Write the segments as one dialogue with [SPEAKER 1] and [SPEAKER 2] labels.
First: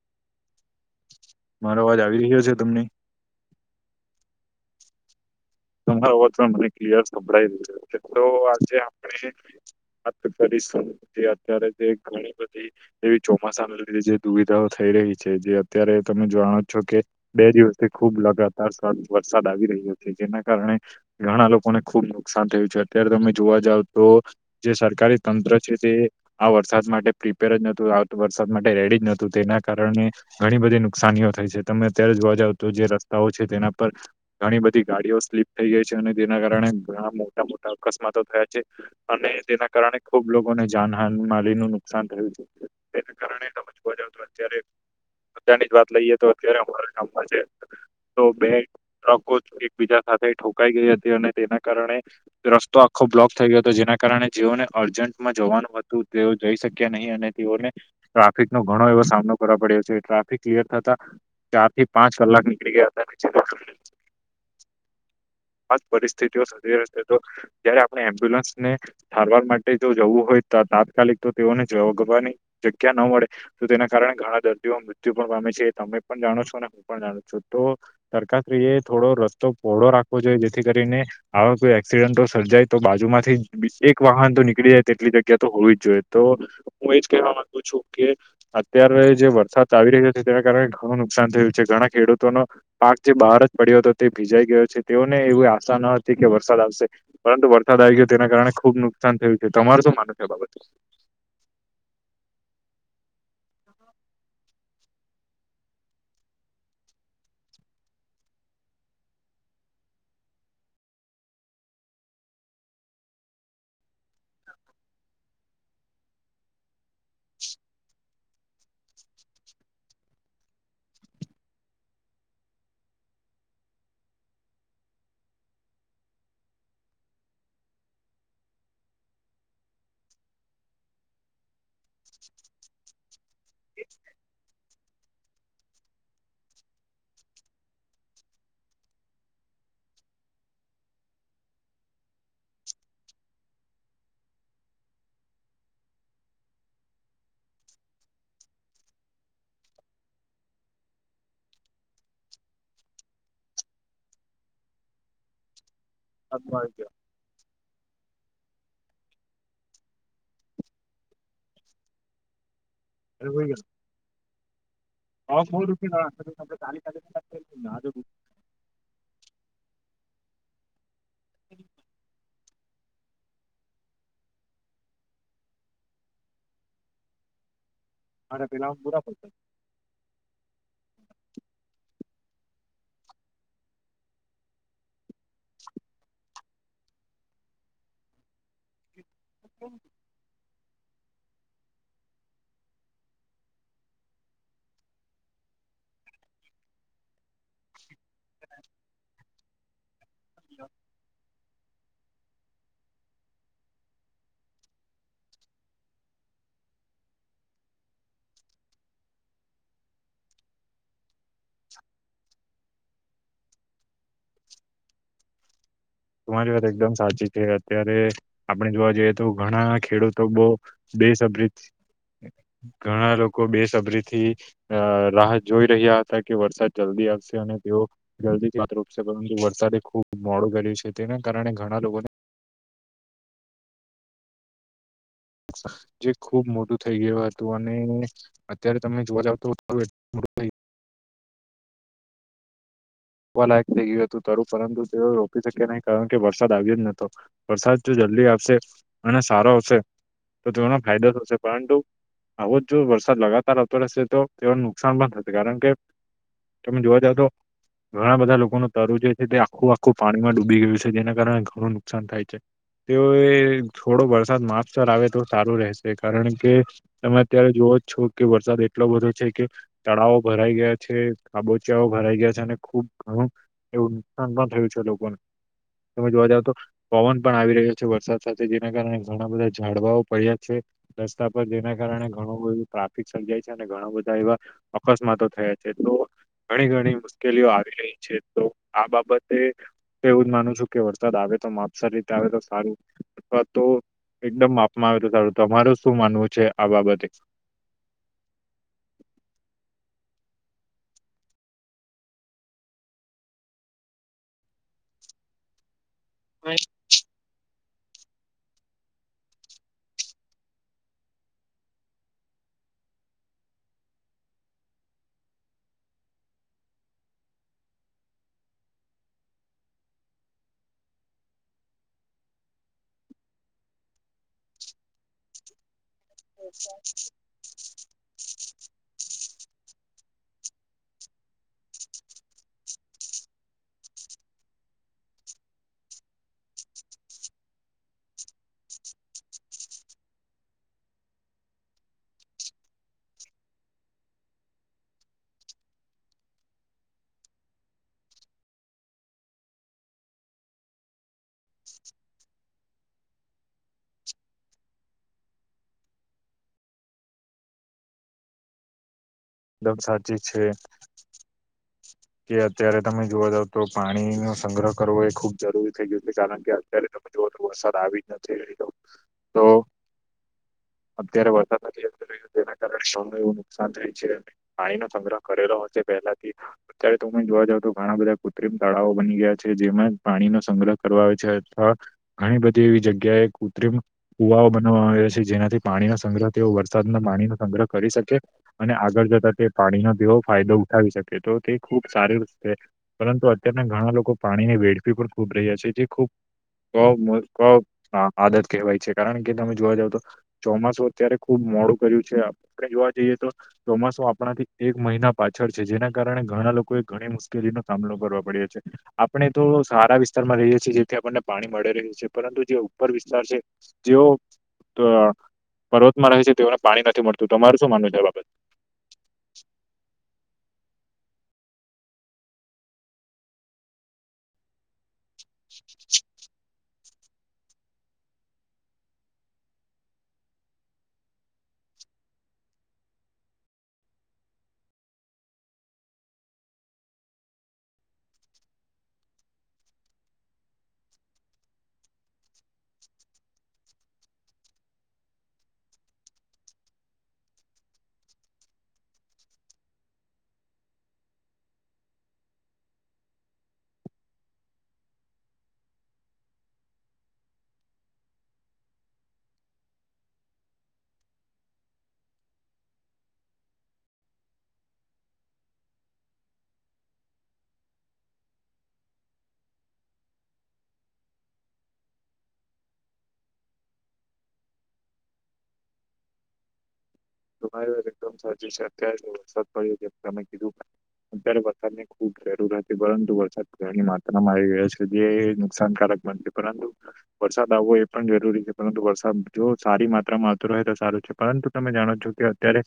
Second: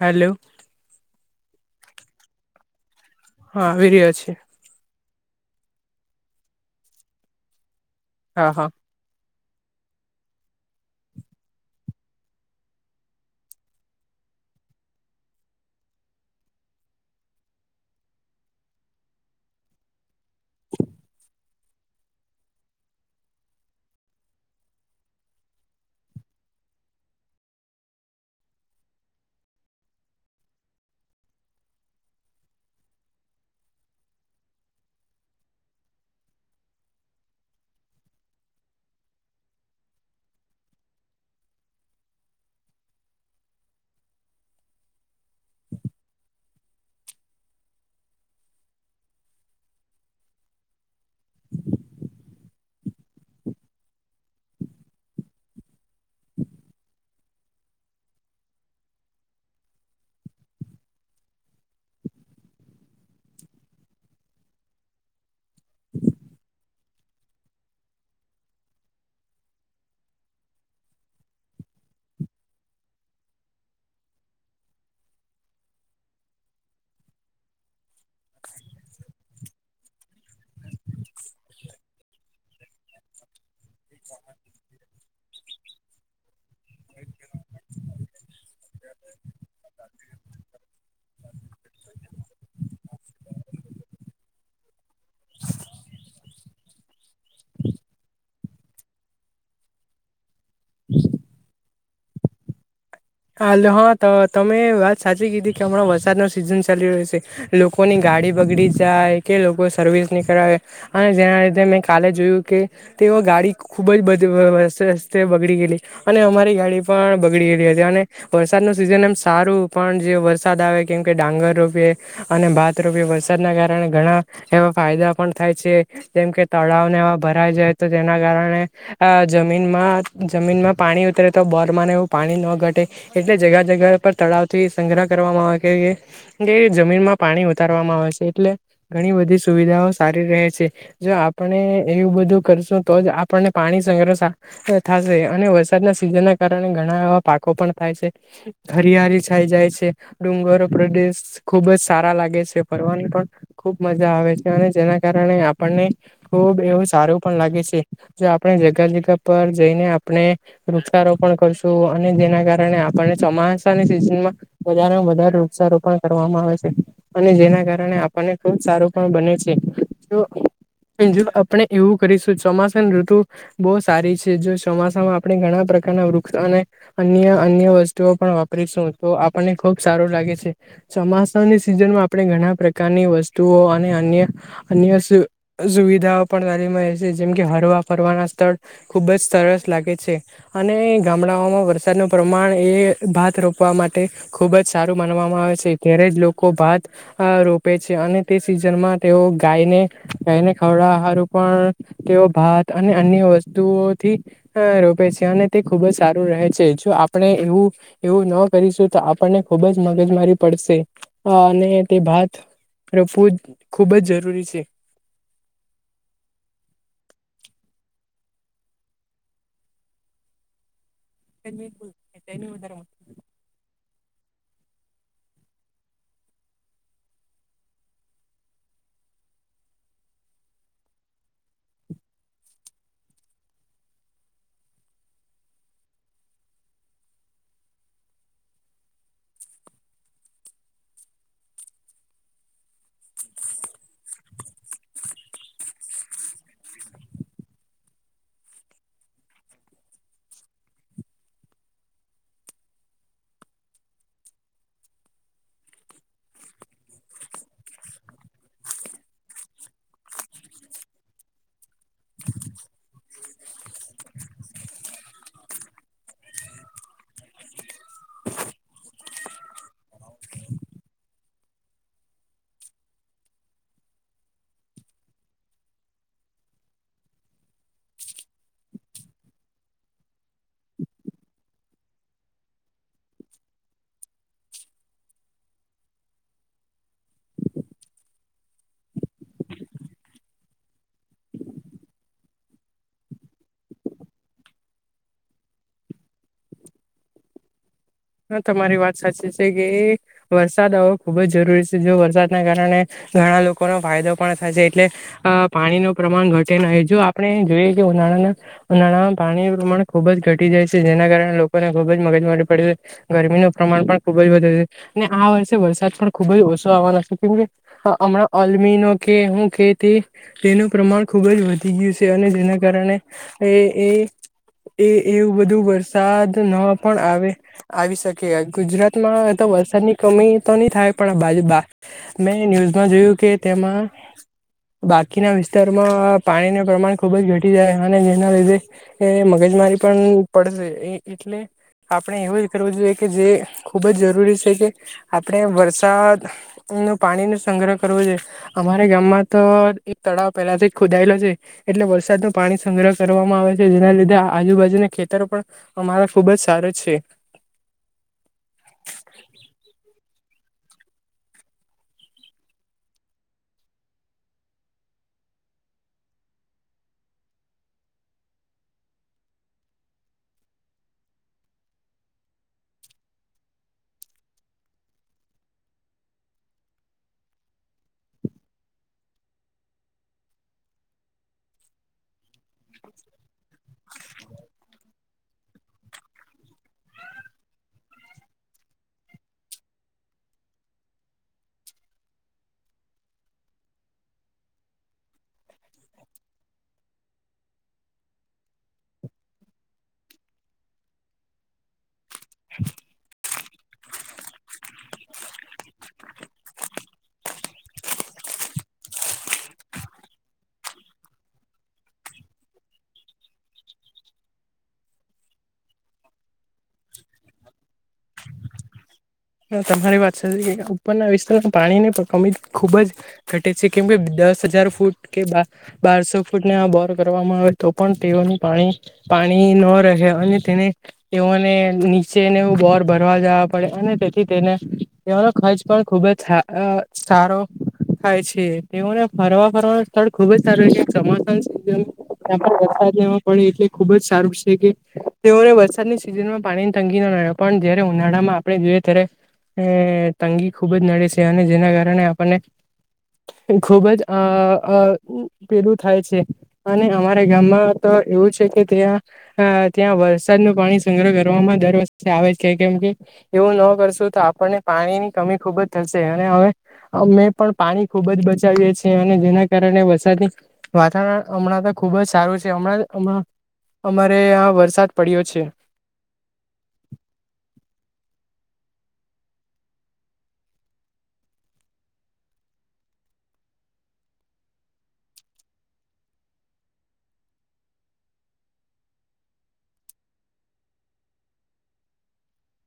[SPEAKER 1] હલોલો
[SPEAKER 2] મારો અવાજ આવી રહ્યો છે તમને
[SPEAKER 1] હા વિરી અ છે..
[SPEAKER 2] તમારા વજ પણ મને ક્લયર સંભળાઈ રહું છે. તો
[SPEAKER 1] હા હા
[SPEAKER 2] આજે આપણે કરી અત્યારે જે ઘણી બધી એવી ચોમાસાને લીધી જે દુવિધા થઈ રહી છે. જે અત્યારે તમે જાણો છો કે બે દિવસથી ખુબ લગાતાર વરસાદ આવી રહી હતી જેના કારણે ઘણા લોકોને ખુબ નુકસાન થયું છે. અત્યારે તમે જોવા જાવ તો જે સરકારી તંત્ર આ વરસાદ માટે પ્રિપેર જતું વરસાદ માટે રેડી જ નતું તેના કારણે ઘણી બધી નુકસાનીઓ થઈ છે. તમે અત્યારે જોવા જાવ તો જે રસ્તાઓ છે. તેના પર ઘણી બધી ગાડીઓ ત થઈ ગઈ છે. અને તેના કારણે ઘણા મોટા મોટા અકસ્માતો થયા છે. અને તેના કારણે ખુબ લોકોને જાનહાન માલી નું નુકસાન થયું તેને કારણે તમેાવ તો અત્યારે અત્યારની જ વાત લઈએ તો અત્યારે અમારા ગામમાં છે. તો બે ટ્રકો એક બીજા ઠોકાઈ ગઈ હતી અને તેના કારણે રસ્તો આખો બ્લોક થઈ ગયો હતો જેના કારણે જીઓને અજ જવાનું હતું તેઓ જઈ શક્યા નહીં અને તેઓને ટ્રાફિક નો. ઘણો એવો સામનો કરવા પડ્યો છે. ટ્રાફિક ક્લિયર થતા. ચાર થી પાંચ કલાક નીકળી ગયા હતા [unintelligible] આ પરિસ્થિતિ સ જયારે આપણે એમ્બ્યુલન્સને સારવાર માટે જો જવું હોય તાત્કાલિક તો તેઓને જગવાની જગ્યા ન મળે તો તેના કારણે ઘણા દર્દીઓ મૃત્યુ પણ પામ તમે પણ જાણો છો અને હું પણ જાણું છું તો તરકા ત થોડો ર પહોળો રાખવો જોઈએ જેથી કરીને આવા કોઈ એક્સિડન્ટો સર્જાય તો બાજુમાંથી એક વાહન નીકળી જાય તેટલી જગ્યા તો હોવી જ જોઈએ તો હું એજ કવા માંગુ છું. કે અત્યારે જે વરસાદ આવી રહ્યો છે. તેના કારણે ઘણું નુકસાન થયું છે. ઘણા ખેડૂતોનો પાક જે બહાર જ પડ્યો હતો. તે ભીજાઈ ગયો છે તેઓને એવી આશા ન. હતી કે વરસાદ આવશે પરંતુ વરસાદ આવી ગયો તેના કારણે ખુબ નુ કસાન થયું છે તમારું શું માનું છે બાબત
[SPEAKER 1] હાલો હા તો તમે વાત સાચી કીધી કે હમણાં વરસાદ ના સિઝન ચાલી રહ્યો છે લોકોની ગા ગાડી બગડી જાય કે લોકો સર્વિસ ની કરે અને જેના લીધે મેં કાલે જોયું કે તો ગાડી ખૂબ જ બધે રતે રસ્તે બગડી ગયેલી અને અમારી ગાડી પણ બગડી ગયેલી હતી અને વરસાદનો સિઝન એમ સારું પણ જે વરસાદ આવે કેમ કે ડાંગર રોપીએ અને ભાત રોપીએ વરસાદના કારણે ઘણા એવા ફાયદા પણ થાય છે જેમ કે તળાવને એવા ભરાય જાય તો તેના ના કારણે જમીનમાં જમીનમાં પાણી ઉતરે તો બોર માને એવું પાણી ન ઘટે. એટલે જગ જગા પર તળાવ થી સંગ્રહ કરવામાં આવે કે જમીન માં પાણી ઉતારવામાં વાવે છે. એટલે ઘણી બધી સુવિધાઓ સારી રહે છે જો આપણે એવું બધું કરશું તો જ આપણને પાણી સંગ્રહ થાશે અને વરસાદના સિઝનના કારણે ઘણા એવા પાકો પણ થ છે હરિયાળી છાઇ જાય છે ડુંગરો પ્રદેશ ખુબ જ સારા લાગે છે કરવાની પણ ખુબ મજા આવે છે અને જેના કારણે આપણને ખુબ એવું સારું પણ લાગે છે જો આપણે જગ્યા જગ્યા પર જઈને આપણે વૃક્ષારોપણ કરશું અને જેના કારણે કારણે આપણને ચોમાસાની સિઝનમાં વધારેમાં વધારે વૃક્ષારોપણ કરવામાં આવે છે અને જેના કારણે આપણને ખુબ સારું પણ બને છે તો જો આપણે એવું કરીશું ચોમાસું. ઋતુ બહુ સારી છે. જો ચોમાસામાં આપણે ઘણા પ્રકારના વૃક્ષ અને અન્ય અન્ય વસ્તુઓ પણ વાપરીશું તો આપણને ખુબ સારું લાગે છે. ચોમાસાની સિઝનમાં આપણે ઘણા પ્રકારની વસ્તુઓ અને અન્ય અન્ય સુવિધા પણ વાલી છે જેમ કે હરવા ફરવાના સ્થળ ખુબ જ સરસ લાગે છે. અને ગામડાઓમાં વરસાદનો પ્રમાણે ભાત રોપવા માટે ખૂબ જ સારું માનવામાં આવે છે ત્યારે જ લોકો ભાત રોપે છે અને તે સિઝનમાં તેઓ ગાયને ગાયને ખવડાવા હારું પણ તેઓ ભાત અને અન્ય વસ્તુઓથી રોપે છે અને તે ખુબ જ સારું રહે છે જો આપણે એવું એવું ન કરીશું તો આપણને ખુબ જ મગજ મારી પડશે. અને તે ભાત રોપવું ખુબ જ જરૂરી છે.
[SPEAKER 2] [inaudible] તમારી વાત એકદમ સાચી છે અત્યારે આપણે જોવા જઈએ તો ઘણા ખેડૂતો બહુ બેસબરી ઘણા લોકો બેસબરી થી રાહ જોઈ રહ્યા હતા કે વરસાદ જલ્દી આવશે અને તેઓ જલ્દી થી પાક રોપશે. પરંતુ વરસાદે ખુબ મોડું કર્યું છે તેના કારણે ઘણા લોકોને જે ખુબ મોટું થઈ ગયું હતું અને અત્યારે તમે જોવા જાવ તો [unintelligible] વાવ લાયક થઈ ગયું હતું પરંતુ તેઓ રોપી શક્યા નહીં કારણ કે વરસાદ આવ્યો જ નોતો વરસાદ જો [unintelligible] અને સારો આવશે તો તેઓનો ફાયદો થશે પરંતુ આવો જ જો વરસાદ લગાતાર આવતો રહેશે તો તેઓને નુકસાન પણ થશે કારણ કે તમે જોવા તો ઘણા બધા લોકોનું તરું જે છે તે આખું આખું પાણીમાં ડૂબી ગયું છે જેના કારણે ઘણું નુકસાન થાય છે. તેઓ એ થોડો વરસાદ માપસર આવે તો સારું રહેશે કારણ કે તમે અત્યારે જો છો કે વરસાદ એટલો બધો છે કે તળાવો ભરાઈ ગયા છે ખાબોચિયાઓ ભરાઈ ગયા છે અને ખુબ ઘણું એવું નુકસાન પણ થયું છે લોકોને. તમે જોવા જાવ તો પવન પણ આવી રહ્યો છે વરસાદ સાથે જેના કારણે ઘણા બધા ઝાડવાઓ પડ્યા છે. રસ્તા પર જેના કારણે ઘણું બધું ટ્રાફિક સર્જાય છે અને ઘણા બધા એવા અકસ્માતો થયા છે. તો ઘણી ઘણી મુશ્કેલીઓ આવી રહી છે તો આ બાબતે તો એવું જ માનું છું કે વરસાદ આવે તો માપસર રીતે આવે તો સારું અથવા તો એકદમ માપમાં આવે તો સારું તમાર શું માનવું છે આ બાબતે.
[SPEAKER 1] હા તમારી વાત સાચી છે કે વરસાદ આવવો ખૂબ જ જરૂરી છે જો વરસાદના કારણે ઘણા લોકોનો ફાયદો પણ થશે એટલે અ પાણીનું પ્રમાણ ઘટે
[SPEAKER 2] એકદમ
[SPEAKER 1] નહી જો આપણે જોઈએ તે ઉનાળાના ઉનાળામાં પાણી પ્રમાણ ખુબ જ ઘટી જાય છે, જેના કારણે લોકોને ખુબ જ મગજ મારી પડે છે. ગરમીનું પ્રમાણ પણ ખુબ જ વધારે છે, અને આ વર્ષે વરસાદ પણ ખુબ જ ઓછો આવવાનો છે, કેમકે હ હમણાં અલમીનો કે હું કે તે તેનું પ્રમાણ ખુબ જ વધી ગયું છે, અને જેના કાર પણને એ એ એ એવું બધું વર વરસાદ ન પણ આવે આવી શકે ગુજરાતમાં તો વરસાદની કમી તો ની થાય પણ બાજુ બા મેં ન્યૂઝમાં જોયું કે તેમાં બાકીના વિસ્તારમાં પાણીનું પ્રમાણ ખુબ જ ઘટી જાય અને જેના લીધે એ મગજ મારી પન પડશે એટલે આપણે એવું કરવું જોઈએ કે જે ખૂબ જ જરૂરી છે, કે આપણે વરસાદનુ પાણીનુ શા સંગ્રહ કરવો અમારે ગામમાં તો એક તળાવ પહેલાથી ખુદાયેલો છે એટલે વરસાદનું પાણી સંગ્રહ કરવામાં આવે છે જેના લીધે આજુબાજુના ખેતરો પણ અમારા ખુબ જ સારો છે.
[SPEAKER 2] એકદમ સાચી છે. કે અત્યારે તમે જોવા જાવ તો પાણી નો સંગ્રહ કરવો એ ખુબ જરૂરી થઈ ગયું છે કારણ કે અત્યારે તમે જો વરસાદ આવી જ નથી એ તો તો અત્યારે વરસાદ નથી જતો રહ્યો તેના કારણે શને એવું નુકસાન થાય છે. પાણી નો સંગ્રહ કરેલો હશે પેલાથી અત્યારે ત પણ જોવા તો ઘણા બધા કૃત્રિમ તળાવઓ બની ગયા જેમાં પાણીનો સંગ્રહ કરવા આવે છે અથવા ઘણી બધી એવી જગ્યાએ કૃત્રિમ કુવાઓ બનવામાં આવે છે. જેનાથી પાણીનો સંગ્રહ તેઓ વરસાદના પાણીનો સંગ્રહ કરી શકે અને આગળ જ એટલે તે પાણીનો તેવો ફાયદો ઉઠાવી શકે તો તે ખુબ સારી રીતે પરંતુ અત્યારના ઘણા લોકો પાણીને વેડફી પણ ખૂબ રહ્યા છે, જે ખૂબ [unintelligible] આદત કહેવાય છે, કારણ કે તમે જોવા જાવ તો ચોમાસું અત્યારે ખુબ મોડું કર્યું છે, આપણે જોવા જઈએ તો ચોમાસું આપ આપણાથી એક મહિના પાછળ છે, જેના કારણે ઘણા લોકોએ ઘણી મુશ્કેલીનો સામનો કરવા પડ્યો છે, આપણે આપણે તો સારા વિસ્તારમાં રહીએ છીએ જેથી આપણને પાણી મળે રહે છે, પરંતુ જે ઉપર વિસ્તાર છે, જેઓ તો પર્વતમાં રહે છે, તેઓને પાણી નથી મળતું તમારું શું માનવું છે આ બાબતે?
[SPEAKER 1] તમારી વાત સાચી છે, ઉપરના વિસ્તારમાં પાણીની તો કમી ખુબ જ ઘટે છે, કેમ કે દસ હજાર ફૂટ કે બા બારસો ફૂટ ને આ બોર કરવામાં આવે તો પણ તેઓને પાણી પાણી ન રહે અને તેને તેઓને ને નીચે નેવું બોર ભરવા જવા પડે અને તે થી તેને એનો ખર્ચ પણ ખુબ જ સા સારો થાય છે તેઓને ફરવા ફરવાનું સ્થળ ખુબ સારું છે [unintelligible] વરસાદ નેવો પડે એટલે ખુબ જ સારું છે, કે તેઓને વરસાદની સિઝનમાં પાણીની તંગી ન રહે પણ જયારે ઉનાળામાં આપણે જોઈએ અત્યારે એ તંગી ખૂબ જ નડે છે, અને જેના કારણે આપણને ખુબ જ આ આ પેલું થાય છે, અને અમારે ગામમાં એવું છે કે ત્યાં અ ત્યાં વરસાદનું પાણી સંગ્રહ કરવામાં દર વર્ષે આવે જ છે, કે કેમ કે એવું ન કરશું તો આપણને પાણીની કમી ખુબ જ થશે અને હવે અમે પણ પાણી ખુબ જ બચાવીએ છે અને જેના કારણે વરસાદની વાતાવરણ હમણાં તો ખુબ જ સારું છે, હમણાંં હમણા અમારે અંયા આ વરસાદ પડ્યો છે.
[SPEAKER 2] [inaudible] [unintelligible] એકદમ સાચૂ છે અત્યારે તો વરસાદ પડ્યો છે, તમે કીધું અત્યારે વરસાદને ખુબ જરૂર હતી પરંતુ વરસાદ ઘણી માત્રામાં આવી ગયો છે, જે નુકસાનકારક બનશે પરંતુ વરસાદ આવવો એ પણ જરૂરી છે, પરંતુ વરસાદ જો સારી માત્રામાં આવતો રહે તો સારો છે, પરંતુ તમે જાણો છો કે અત્યારે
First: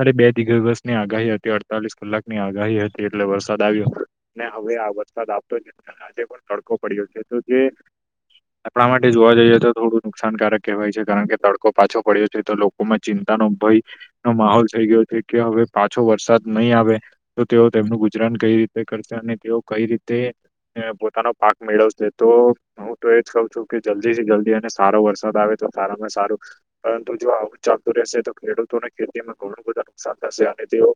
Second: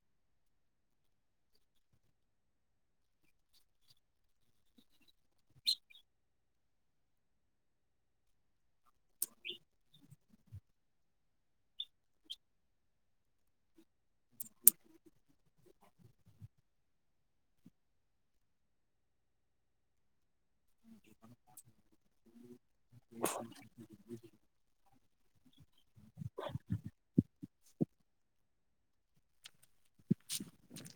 [SPEAKER 2] અરે બે દિ દિવસની આગાહી હતી અડતાલીસ કલાકની આગાહી હતી એટલે વરસાદ આવ્યો ને હવે આ વરસાદ આવતો જ આજે પણ તડકો પડ્યો છે, તો જે આપણા માટે જોવા જઈએ તો થોડું નુકસાનકારક કહેવાય છે, કારણ કે તડકો પાછો પડ્યો છે, તો લોકોમાં ચિંતા અનો ભઈ નો માહોલ થઈ ગયો છે કે હવે પાછો વરસાદ નહી આવે તો તેઓ તેમનું ગુજરાન કઈ રીતે [unintelligible] તેઓ કઈ રીતે ને પો પોતાનો પાક મેળવશે તો હું તો એજ કઉ છું કે જલ્દીથી જલ્દી તે અને સારો વરસાદ આવે તો સારામાં સારું પરંતુ જો આવું ચાલતું રહેશે તો ખેડૂત ને ખેતીમાં ઘણું બધા નુકસાન થશે અને તેઓ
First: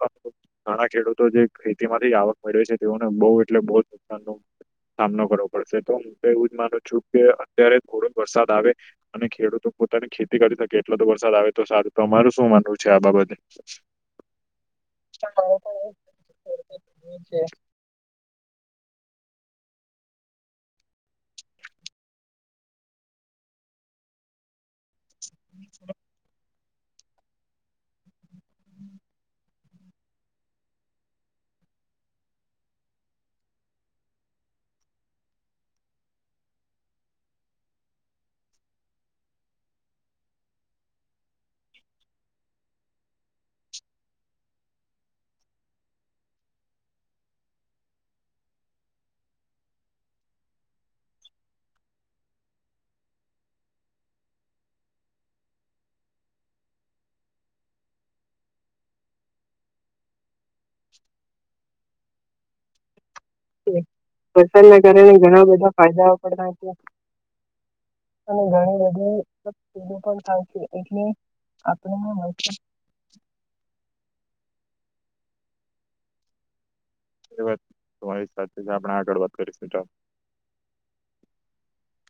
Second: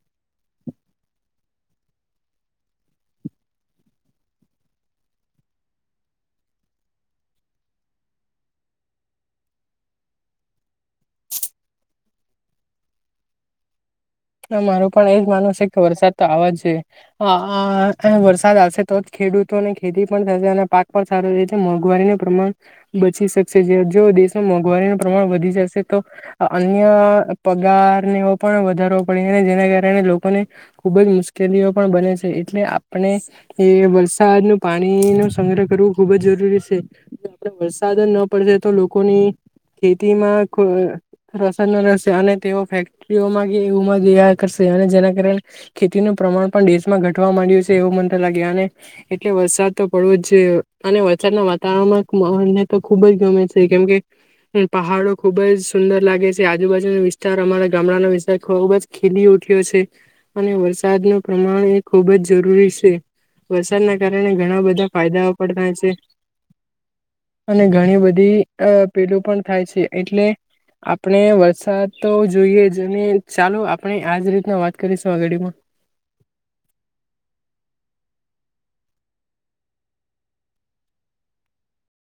[SPEAKER 2] [unintelligible] ઘણા ખેડૂતો જે ખેતી માંથી આવક મળવી છે તેઓને બહુ એટલે બહુ જ નુકસાન નો સામનો કરવો પડશે તો હું તો એવું જ માનું છું કે અત્યારે થોડુંક વરસાદ આવે અને ખેડૂતો પોતાની ખેતી કરી શકે કેટલો તો વરસાદ આવે તો સારું તમારું શું માનવું છે આ બાબતે.
[SPEAKER 1] તો મારું પણ એજ માનવું
[SPEAKER 2] મારે
[SPEAKER 1] છે કે વરસાદ તો આવવા જોઈએ
[SPEAKER 2] પણ એ જ
[SPEAKER 1] આ
[SPEAKER 2] છે.
[SPEAKER 1] આ વરસાદ આવશે તો જ ખેડૂતોને ખેતી પણ થશે અને પાક પણ સારો રહે છે મોંઘવારીનું પ્રમાણ બચી શક શે જો દેશમાં મોઘવારીનો પ્રમાણ વધી જશે તો અન્ય પગારને એવો પણ વધારો પણ એને જેના કારણે લોકોને ખુબ જ મુશ્કેલીઓ પણ બને છે, એટલે આપણે એ વર સાદનુ પાણીનો સંગ્રહ કરવું ખુબ જ જરૂરી છે, [unintelligible] વરસાદ ન પડશે તો લોકોને ખેતીમાં રસન રહેશે અને તેઓ ફેક્ટરીઓમાં એવુંમા લીયા કરશે અને જેના કારણે ખેતીનું પ્રમાણ પણ દેશમાં ઘટવા માંડ્યું છે, એવું મન તો લાગે અને એટલે વરસાદ તો પડવો જ છે, અને વરસાદના વાતાવરણમાં મહોલને તો ખુબ જ ગમે છે. કેમ કે પહાડો ખુબ જ સુંદર લાગે છે, આજુબાજુનો વિસ્તાર અમારા ગામડાનો વિસ તાર ખૂબ જ ખીલી ઉઠ્યો છે, અને વરસાદનું પ્રમાણ એ ખૂબ જ જરૂરી છે. વરસાદના કારણે ઘણા
[SPEAKER 2] વરસાદના
[SPEAKER 1] બધા
[SPEAKER 2] કારણે
[SPEAKER 1] ફાયદાઓ
[SPEAKER 2] ઘણા
[SPEAKER 1] પડતા
[SPEAKER 2] બધા
[SPEAKER 1] છે.
[SPEAKER 2] ફાયદાઓ પણ થાય છે
[SPEAKER 1] અને ઘણી બધી
[SPEAKER 2] અને
[SPEAKER 1] અ
[SPEAKER 2] ઘણી બધી
[SPEAKER 1] પેલું પણ થાય છે,
[SPEAKER 2] મતલબ પણ
[SPEAKER 1] એટલે
[SPEAKER 2] થાય છે એટલે
[SPEAKER 1] આપણે વરસાદ
[SPEAKER 2] આપણે
[SPEAKER 1] તો આપવું જોઈએ જેની ચાલો આપણે આજ રીતના વાત કરીશું આ ગાડીમાં.
[SPEAKER 2] એ વાત તમારી સાચી છે આપણે આગળ વાત કરીશું ચાલ. [inaudible]